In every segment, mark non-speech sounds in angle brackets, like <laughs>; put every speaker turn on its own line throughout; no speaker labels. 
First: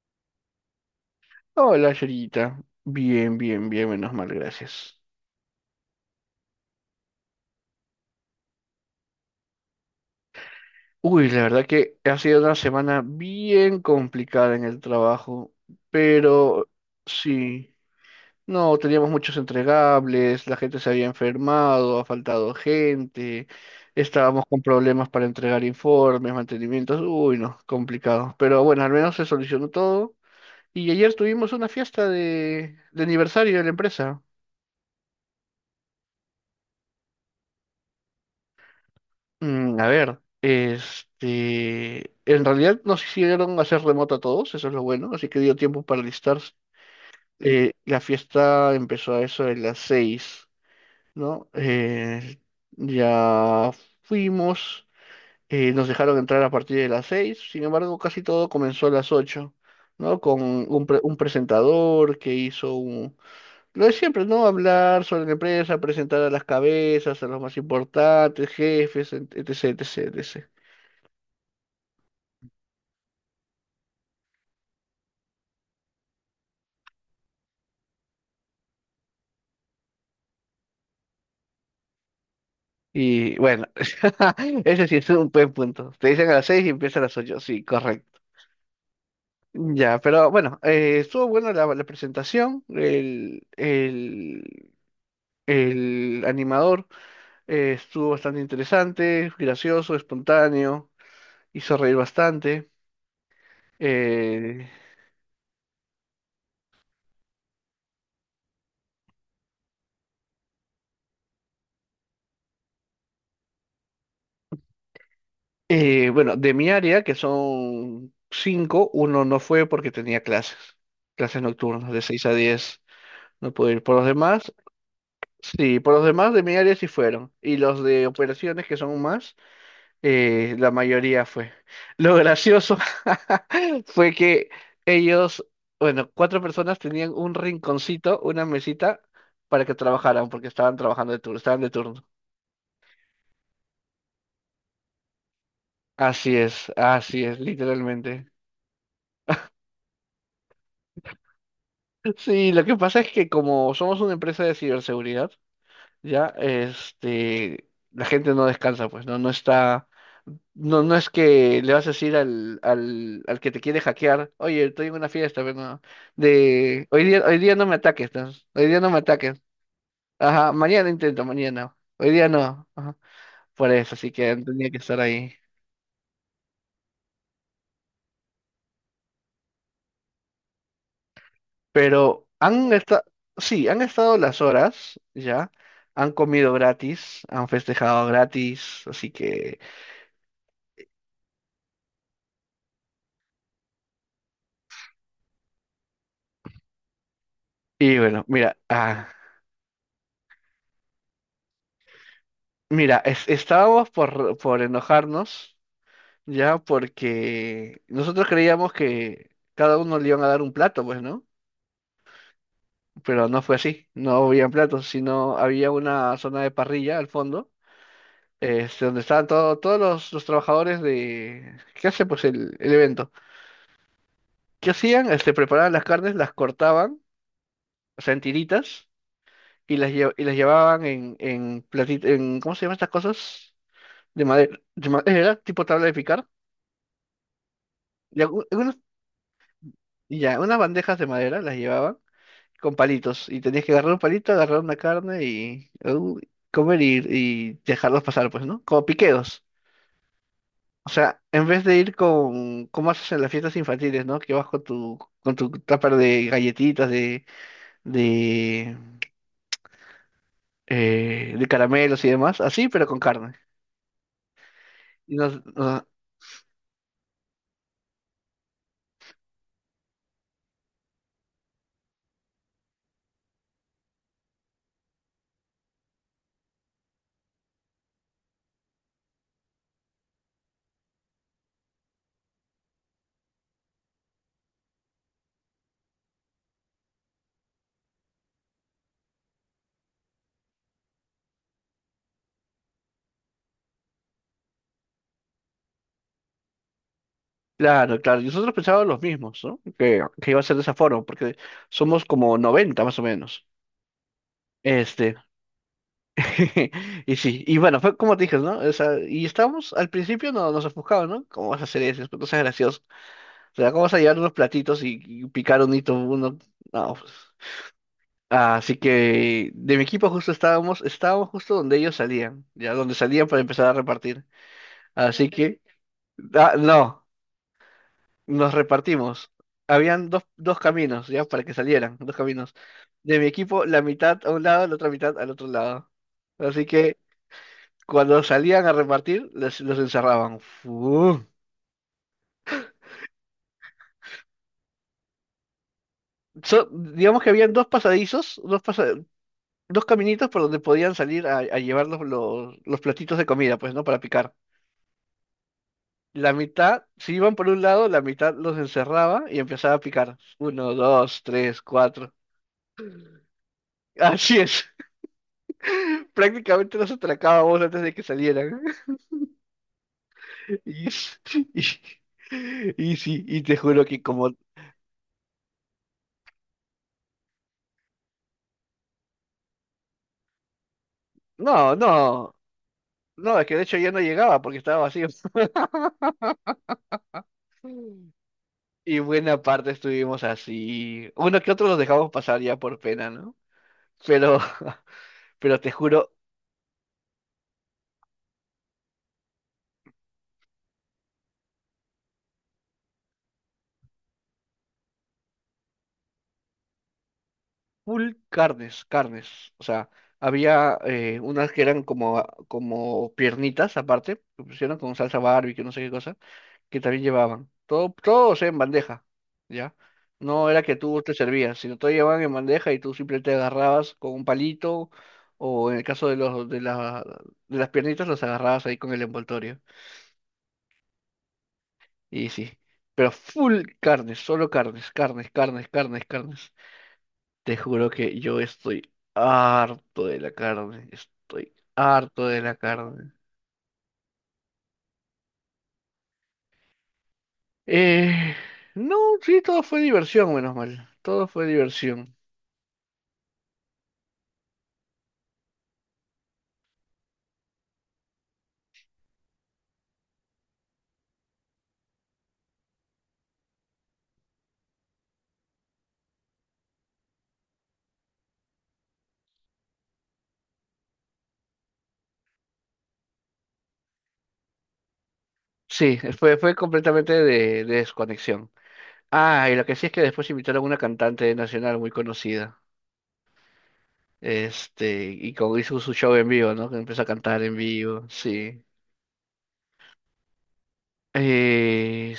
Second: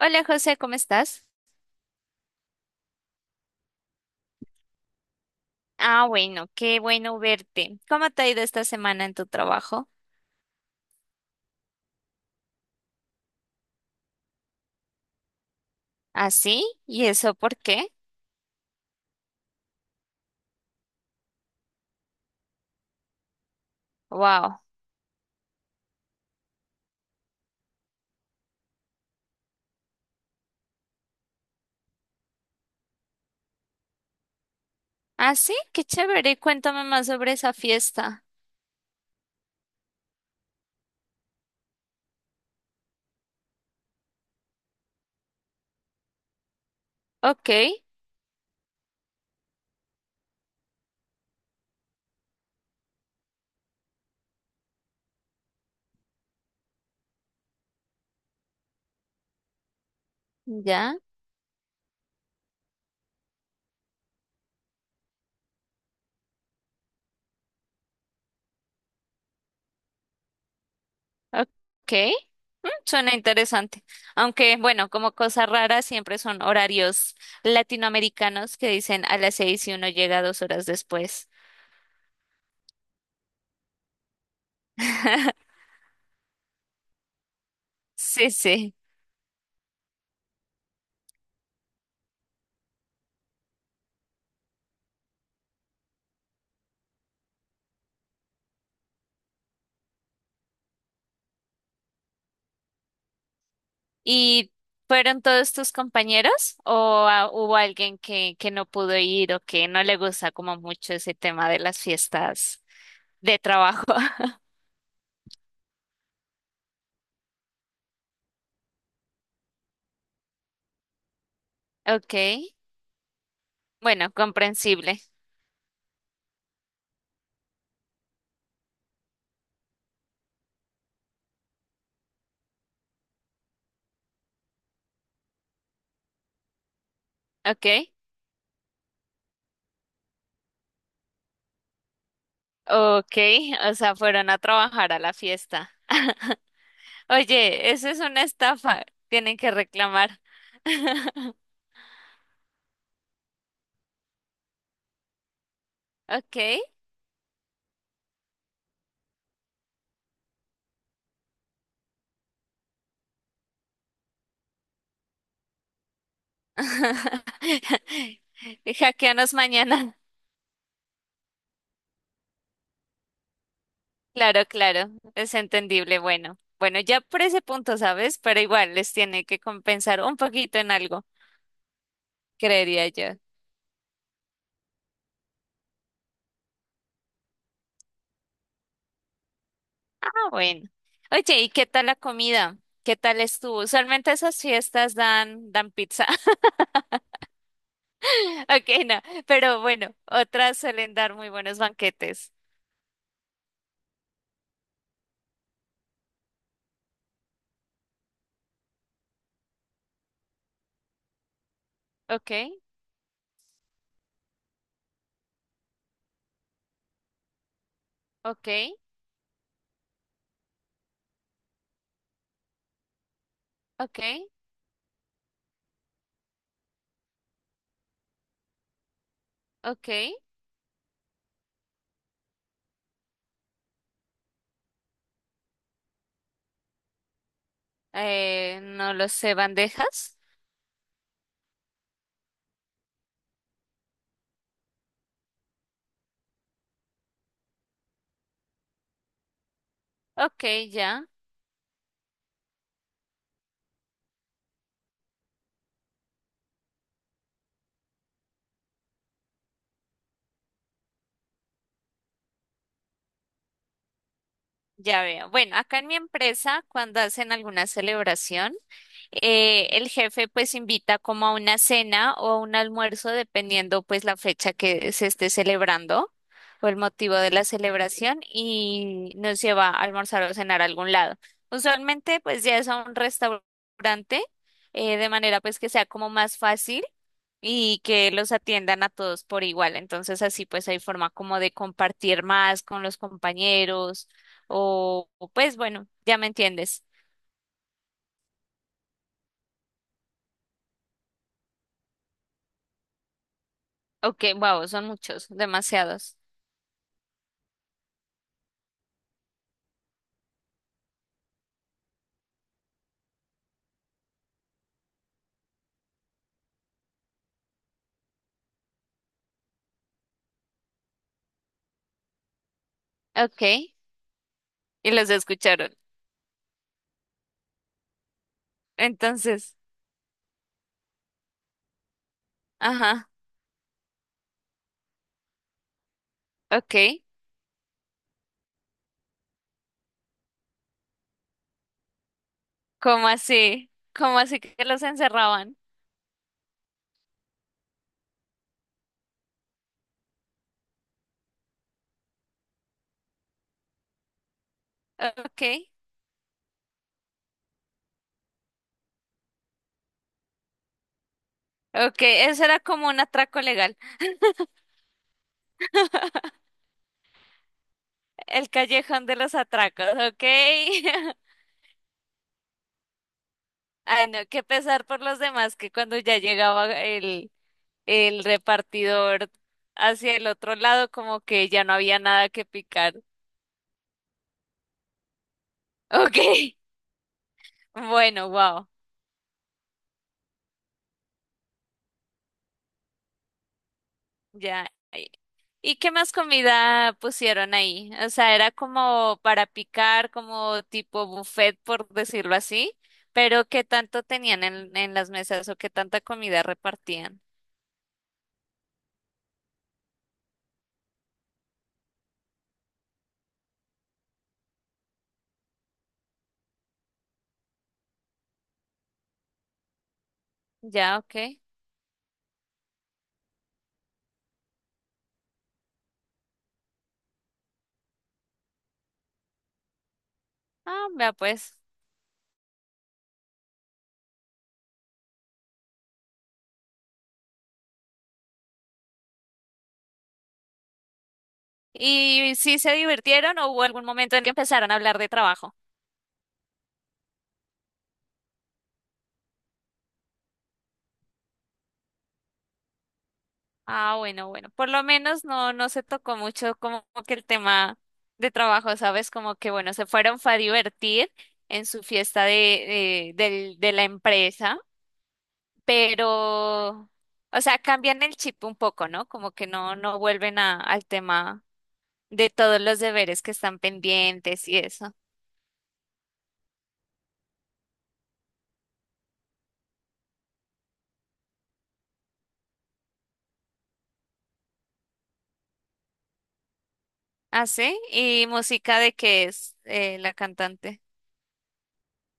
Hola José, ¿cómo estás?
Hola, Yerita. Bien, bien, bien, menos mal, gracias.
Ah, bueno, qué bueno verte. ¿Cómo te ha ido esta semana en tu trabajo?
Uy, la verdad que ha sido una semana bien complicada en el trabajo,
¿Ah, sí?
pero
¿Y eso por
sí,
qué?
no, teníamos muchos entregables, la gente se había enfermado, ha faltado gente, estábamos
Wow.
con problemas para entregar informes, mantenimientos, uy, no, complicado. Pero bueno, al menos se solucionó todo. Y ayer tuvimos una fiesta de aniversario de la empresa.
¿Ah, sí? Qué chévere. Cuéntame más sobre esa fiesta.
A ver, este, en realidad nos hicieron hacer remoto a todos, eso es lo bueno, así que dio tiempo para listarse.
Ok,
La fiesta empezó a eso de las seis, ¿no? Ya fuimos, nos dejaron entrar a partir de las seis, sin embargo, casi todo comenzó a las ocho, ¿no? Con un,
ya.
pre- un presentador que hizo un. Lo de siempre, ¿no? Hablar sobre la empresa, presentar a las cabezas, a los más importantes, jefes, etc, etc, etc.
Ok. Suena interesante. Aunque, bueno, como cosa rara, siempre son horarios latinoamericanos que dicen a las 6 y uno llega 2 horas después.
Y bueno, <laughs> ese sí es un
<laughs>
buen punto. Te dicen a las seis y empieza a las ocho. Sí, correcto.
Sí, sí.
Ya, pero bueno, estuvo buena la presentación. El animador estuvo bastante interesante, gracioso, espontáneo, hizo reír bastante.
¿Y
Eh,
fueron todos tus compañeros o hubo alguien que no pudo ir o que no le gusta como mucho ese tema de las fiestas de trabajo? <laughs>
bueno, de mi área, que son cinco, uno no fue porque tenía clases, clases nocturnas de
Ok,
seis a 10. No pude ir por los
bueno,
demás.
comprensible.
Sí, por los demás de mi área sí fueron. Y los de operaciones, que son más, la mayoría fue. Lo gracioso <laughs> fue que ellos, bueno, cuatro personas tenían un
Ok,
rinconcito, una mesita, para que trabajaran, porque estaban trabajando de turno, estaban de turno.
ok, o sea, fueron a trabajar a la fiesta. <laughs>
Así es,
Oye, eso es una
literalmente.
estafa, tienen que reclamar. <laughs>
Sí, lo que pasa es que como somos una empresa de ciberseguridad, ya,
Ok.
este, la gente no descansa, pues, ¿no? No está. No, no es que le vas a decir al que te quiere hackear, oye, estoy en una fiesta, pero no, de hoy
<laughs>
día no me ataques, ¿no? Hoy día no me
Hackeanos
ataques.
mañana.
Ajá, mañana intento, mañana. Hoy día no. Ajá. Por eso, así que
Claro,
han tenido que
claro,
estar
es
ahí.
entendible. Bueno, bueno, ya por ese punto, ¿sabes? Pero igual les tiene que compensar un poquito en algo,
Pero han
creería
estado,
yo.
sí, han estado las horas, ya, han comido gratis, han festejado gratis, así que.
Ah, bueno. Oye, ¿y qué tal la comida? ¿Qué tal estuvo? Usualmente esas fiestas dan pizza.
Y bueno,
<laughs>
mira,
Ok, no,
ah,
pero bueno, otras suelen dar muy buenos banquetes.
mira, estábamos por enojarnos. Ya, porque nosotros creíamos que cada uno le iban a dar un plato, pues, ¿no?
Ok,
Pero no fue así, no habían platos, sino había una zona de parrilla al fondo,
ok,
este, donde estaban todos los trabajadores de. ¿Qué hace, pues, el evento?
ok,
¿Qué hacían? Este, preparaban las carnes, las cortaban, o sea, en tiritas, y
ok.
y las llevaban en platito, ¿cómo se llaman estas cosas? De madera, tipo tabla de picar. Y algu- algunas-
No lo sé, bandejas.
y ya, unas bandejas de madera las llevaban con palitos. Y tenías que agarrar un palito, agarrar una carne y comer y dejarlos pasar, pues, ¿no? Como piqueos.
Ok,
O
ya.
sea, en vez de ir como haces en las fiestas infantiles, ¿no? Que vas con tu tupper de galletitas, de, de caramelos y demás, así, pero con carne.
Ya
Y
veo.
nos,
Bueno, acá
nos-
en mi empresa, cuando hacen alguna celebración, el jefe pues invita como a una cena o a un almuerzo, dependiendo pues la fecha que se esté celebrando o el motivo de la celebración y nos lleva a almorzar o cenar a algún lado. Usualmente pues ya es a un restaurante, de manera pues que sea como más fácil y que los atiendan a todos por igual. Entonces así pues hay forma como de compartir más con los compañeros o, pues bueno, ya me entiendes.
claro, claro. Y nosotros pensábamos los mismos ¿no? Que iba a ser de esa forma, porque somos como 90 más o menos.
Ok, wow, son
Este.
muchos, demasiados.
<laughs> Y sí, y bueno, fue como te dije, ¿no? O sea, y estábamos, al principio no, nos ofuscaba, ¿no? ¿Cómo vas a hacer eso? No seas gracioso. O sea, ¿cómo vas a llevar unos platitos y picar un hito uno? No, pues. Así que de mi equipo justo estábamos justo donde ellos salían, ya donde salían
Ok,
para empezar a
y
repartir.
los
Así que,
escucharon.
ah, no, nos repartimos.
Entonces,
Habían dos caminos, ya, para que salieran, dos caminos.
ajá,
De mi equipo, la mitad a un lado, la otra mitad al otro lado. Así
ok.
que cuando salían a repartir, los encerraban. Fu.
¿Cómo así? ¿Cómo así que los encerraban?
Digamos que habían dos pasadizos, dos caminitos por donde podían salir a llevar los platitos de comida, pues, ¿no? Para picar.
Ok,
La mitad, si iban por un lado, la mitad los encerraba y empezaba a picar. Uno, dos, tres,
ok,
cuatro.
eso era como un atraco legal.
Así es. <laughs> Prácticamente los atracábamos antes de que
El
salieran. <laughs>
callejón de los atracos, ok.
Y,
<laughs>
y, y sí, y te juro que
Ay, no,
como.
qué pesar por los demás que cuando ya llegaba el repartidor hacia el otro lado, como que ya no
No,
había nada
no,
que picar.
no, es que de hecho ya no llegaba porque estaba vacío.
Ok, <laughs>
<laughs>
bueno, wow.
Y buena parte estuvimos así. Uno que otro los dejamos pasar ya por pena, ¿no? Pero,
Ya.
<laughs>
¿Y
pero te
y qué más
juro,
comida pusieron ahí? O sea, era como para picar, como tipo buffet, por decirlo así, pero ¿qué tanto tenían en las mesas o qué tanta comida repartían?
full carnes, carnes. O sea, había unas que eran como piernitas aparte, que pusieron con salsa barbecue, no sé qué cosa, que también llevaban. Todo, todo, o sea, en bandeja, ¿ya? No era que
Ya,
tú te
ok.
servías, sino todo llevaban en bandeja y tú simplemente agarrabas con un palito, o en el caso de de las piernitas, los agarrabas ahí con el envoltorio.
Ah, vea pues.
Y sí, pero full carnes, solo carnes, carnes, carnes, carnes, carnes. Te juro que yo estoy harto de la carne, estoy harto
¿Y
de la
si se
carne.
divirtieron o hubo algún momento en que empezaron a hablar de trabajo?
Eh, no, sí, todo fue diversión, menos mal, todo fue diversión.
Ah, bueno, bueno. Por lo menos no se tocó mucho como que el tema de trabajo, ¿sabes? Como que bueno, se fueron fue a divertir en su fiesta de de la empresa, pero, o sea, cambian el chip un poco, ¿no? Como que no vuelven a, al tema de todos los deberes que están pendientes y eso.
Sí, fue completamente de desconexión. Ah, y lo que sí es que después invitaron a una cantante nacional muy conocida. Este, y como hizo su show en vivo, ¿no? Que empezó a cantar
Ah,
en
sí.
vivo,
¿Y
sí.
música de qué es la cantante?
Eh,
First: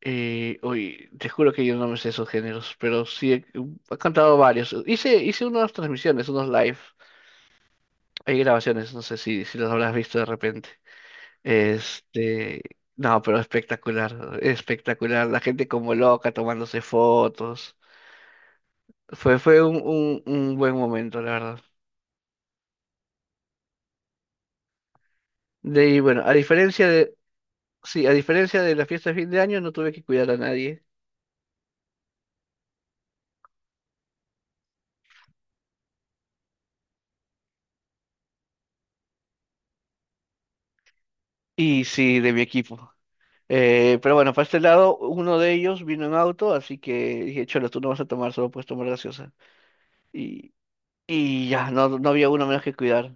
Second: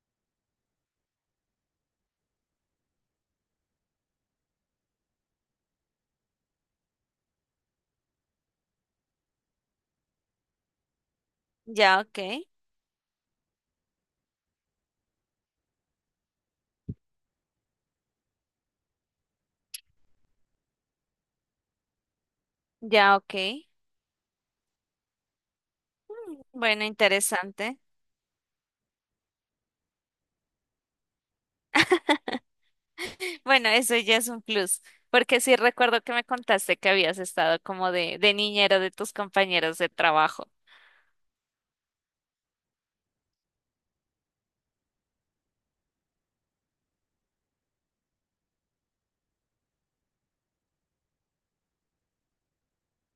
Uy, te juro que yo no me sé esos géneros, pero sí he cantado varios. Hice unas transmisiones, unos live. Hay grabaciones, no sé si los habrás visto de repente.
Ya, ok.
Este, no, pero espectacular, espectacular. La gente como loca tomándose fotos. Fue un buen momento, la verdad.
Ya, ok.
De ahí, bueno,
Bueno, interesante.
sí, a diferencia de la fiesta de fin de año, no tuve que cuidar a nadie.
Bueno, eso ya es un plus, porque sí recuerdo que me contaste que habías estado como de niñero de tus compañeros de trabajo.
Y sí, de mi equipo. Pero bueno, para este lado, uno de ellos vino en auto, así que dije, Cholo, tú no vas a tomar, solo puedes tomar gaseosa. Y, y ya, no, no había uno menos que cuidar.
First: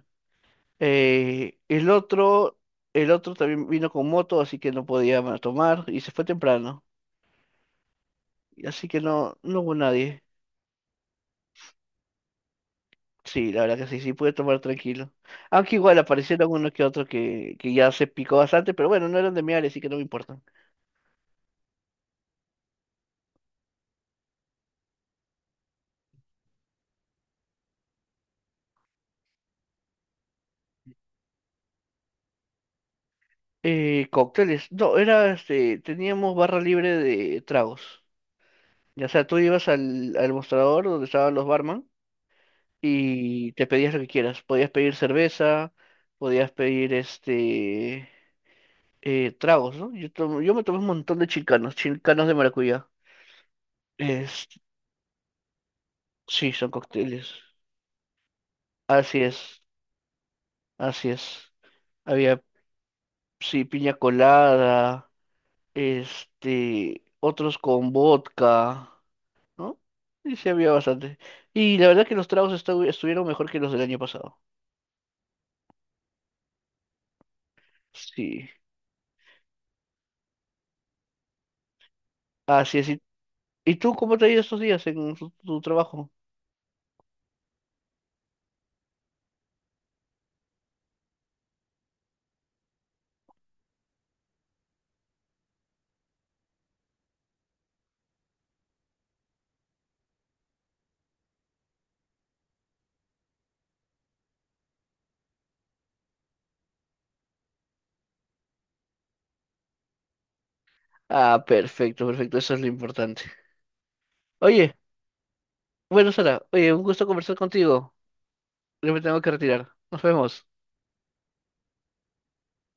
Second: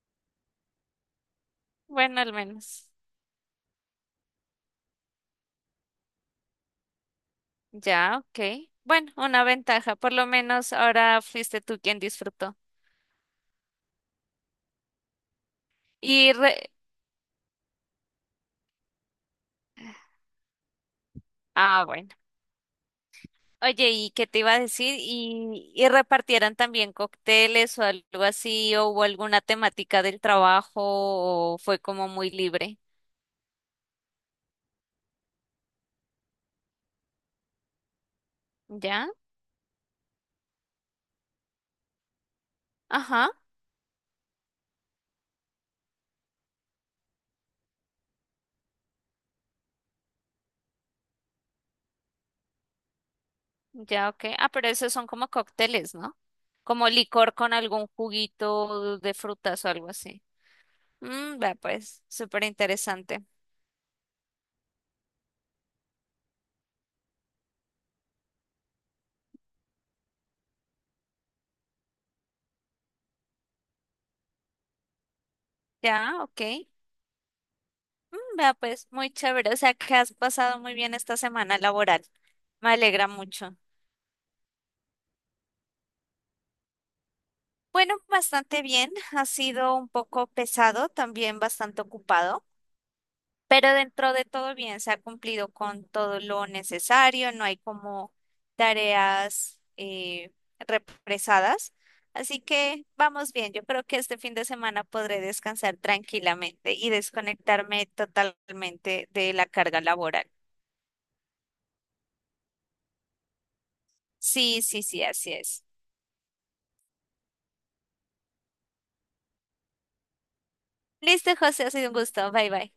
Eh, el
Bueno, al
otro,
menos.
el otro también vino con moto, así que no podía tomar y se fue temprano.
Ya, ok.
Y así que
Bueno,
no,
una
no hubo
ventaja, por
nadie.
lo menos ahora fuiste tú quien disfrutó.
Sí, la verdad que sí, sí pude tomar tranquilo. Aunque igual
Y
aparecieron
re-
uno que otro que ya se picó bastante, pero bueno, no eran de mi área, así que no me importan.
Ah, bueno. Oye, ¿y qué te iba a decir? ¿Y repartieran también cócteles o algo así? ¿O hubo alguna temática del trabajo? ¿O fue como muy libre?
Cócteles, no, era este, teníamos barra libre de tragos.
¿Ya?
O sea, tú ibas al mostrador donde estaban los barman
Ajá,
y te pedías lo que quieras. Podías pedir cerveza, podías pedir este tragos, ¿no? Yo me tomé un montón de chicanos, chicanos de maracuyá.
ya, ok.
Es,
Ah, pero esos son como cócteles, ¿no?
sí, son
Como
cócteles.
licor con algún juguito de
Así es,
frutas o algo así.
así es.
Vea pues,
Había,
súper interesante.
sí, piña colada, este, otros con vodka, ¿no? Y sí, había bastante. Y la verdad que los tragos estuvieron mejor que los del año pasado.
Ya, ok.
Sí.
Vea pues, muy chévere. O sea, que has pasado muy bien esta semana laboral. Me
Así es.
alegra mucho.
¿Y tú cómo te ha ido estos días en tu trabajo?
Bueno, bastante bien. Ha sido un poco pesado, también bastante ocupado. Pero dentro de todo bien, se ha cumplido con todo lo necesario, no hay como tareas represadas. Así que vamos bien, yo creo que este fin de semana podré descansar tranquilamente y desconectarme totalmente de la carga laboral.
Ah, perfecto, perfecto, eso es lo importante.
Sí,
Oye,
sí, sí, así es.
bueno, Sara, oye, un gusto conversar contigo. Yo me tengo que retirar. Nos vemos.
Listo, José, ha sido un gusto. Bye, bye.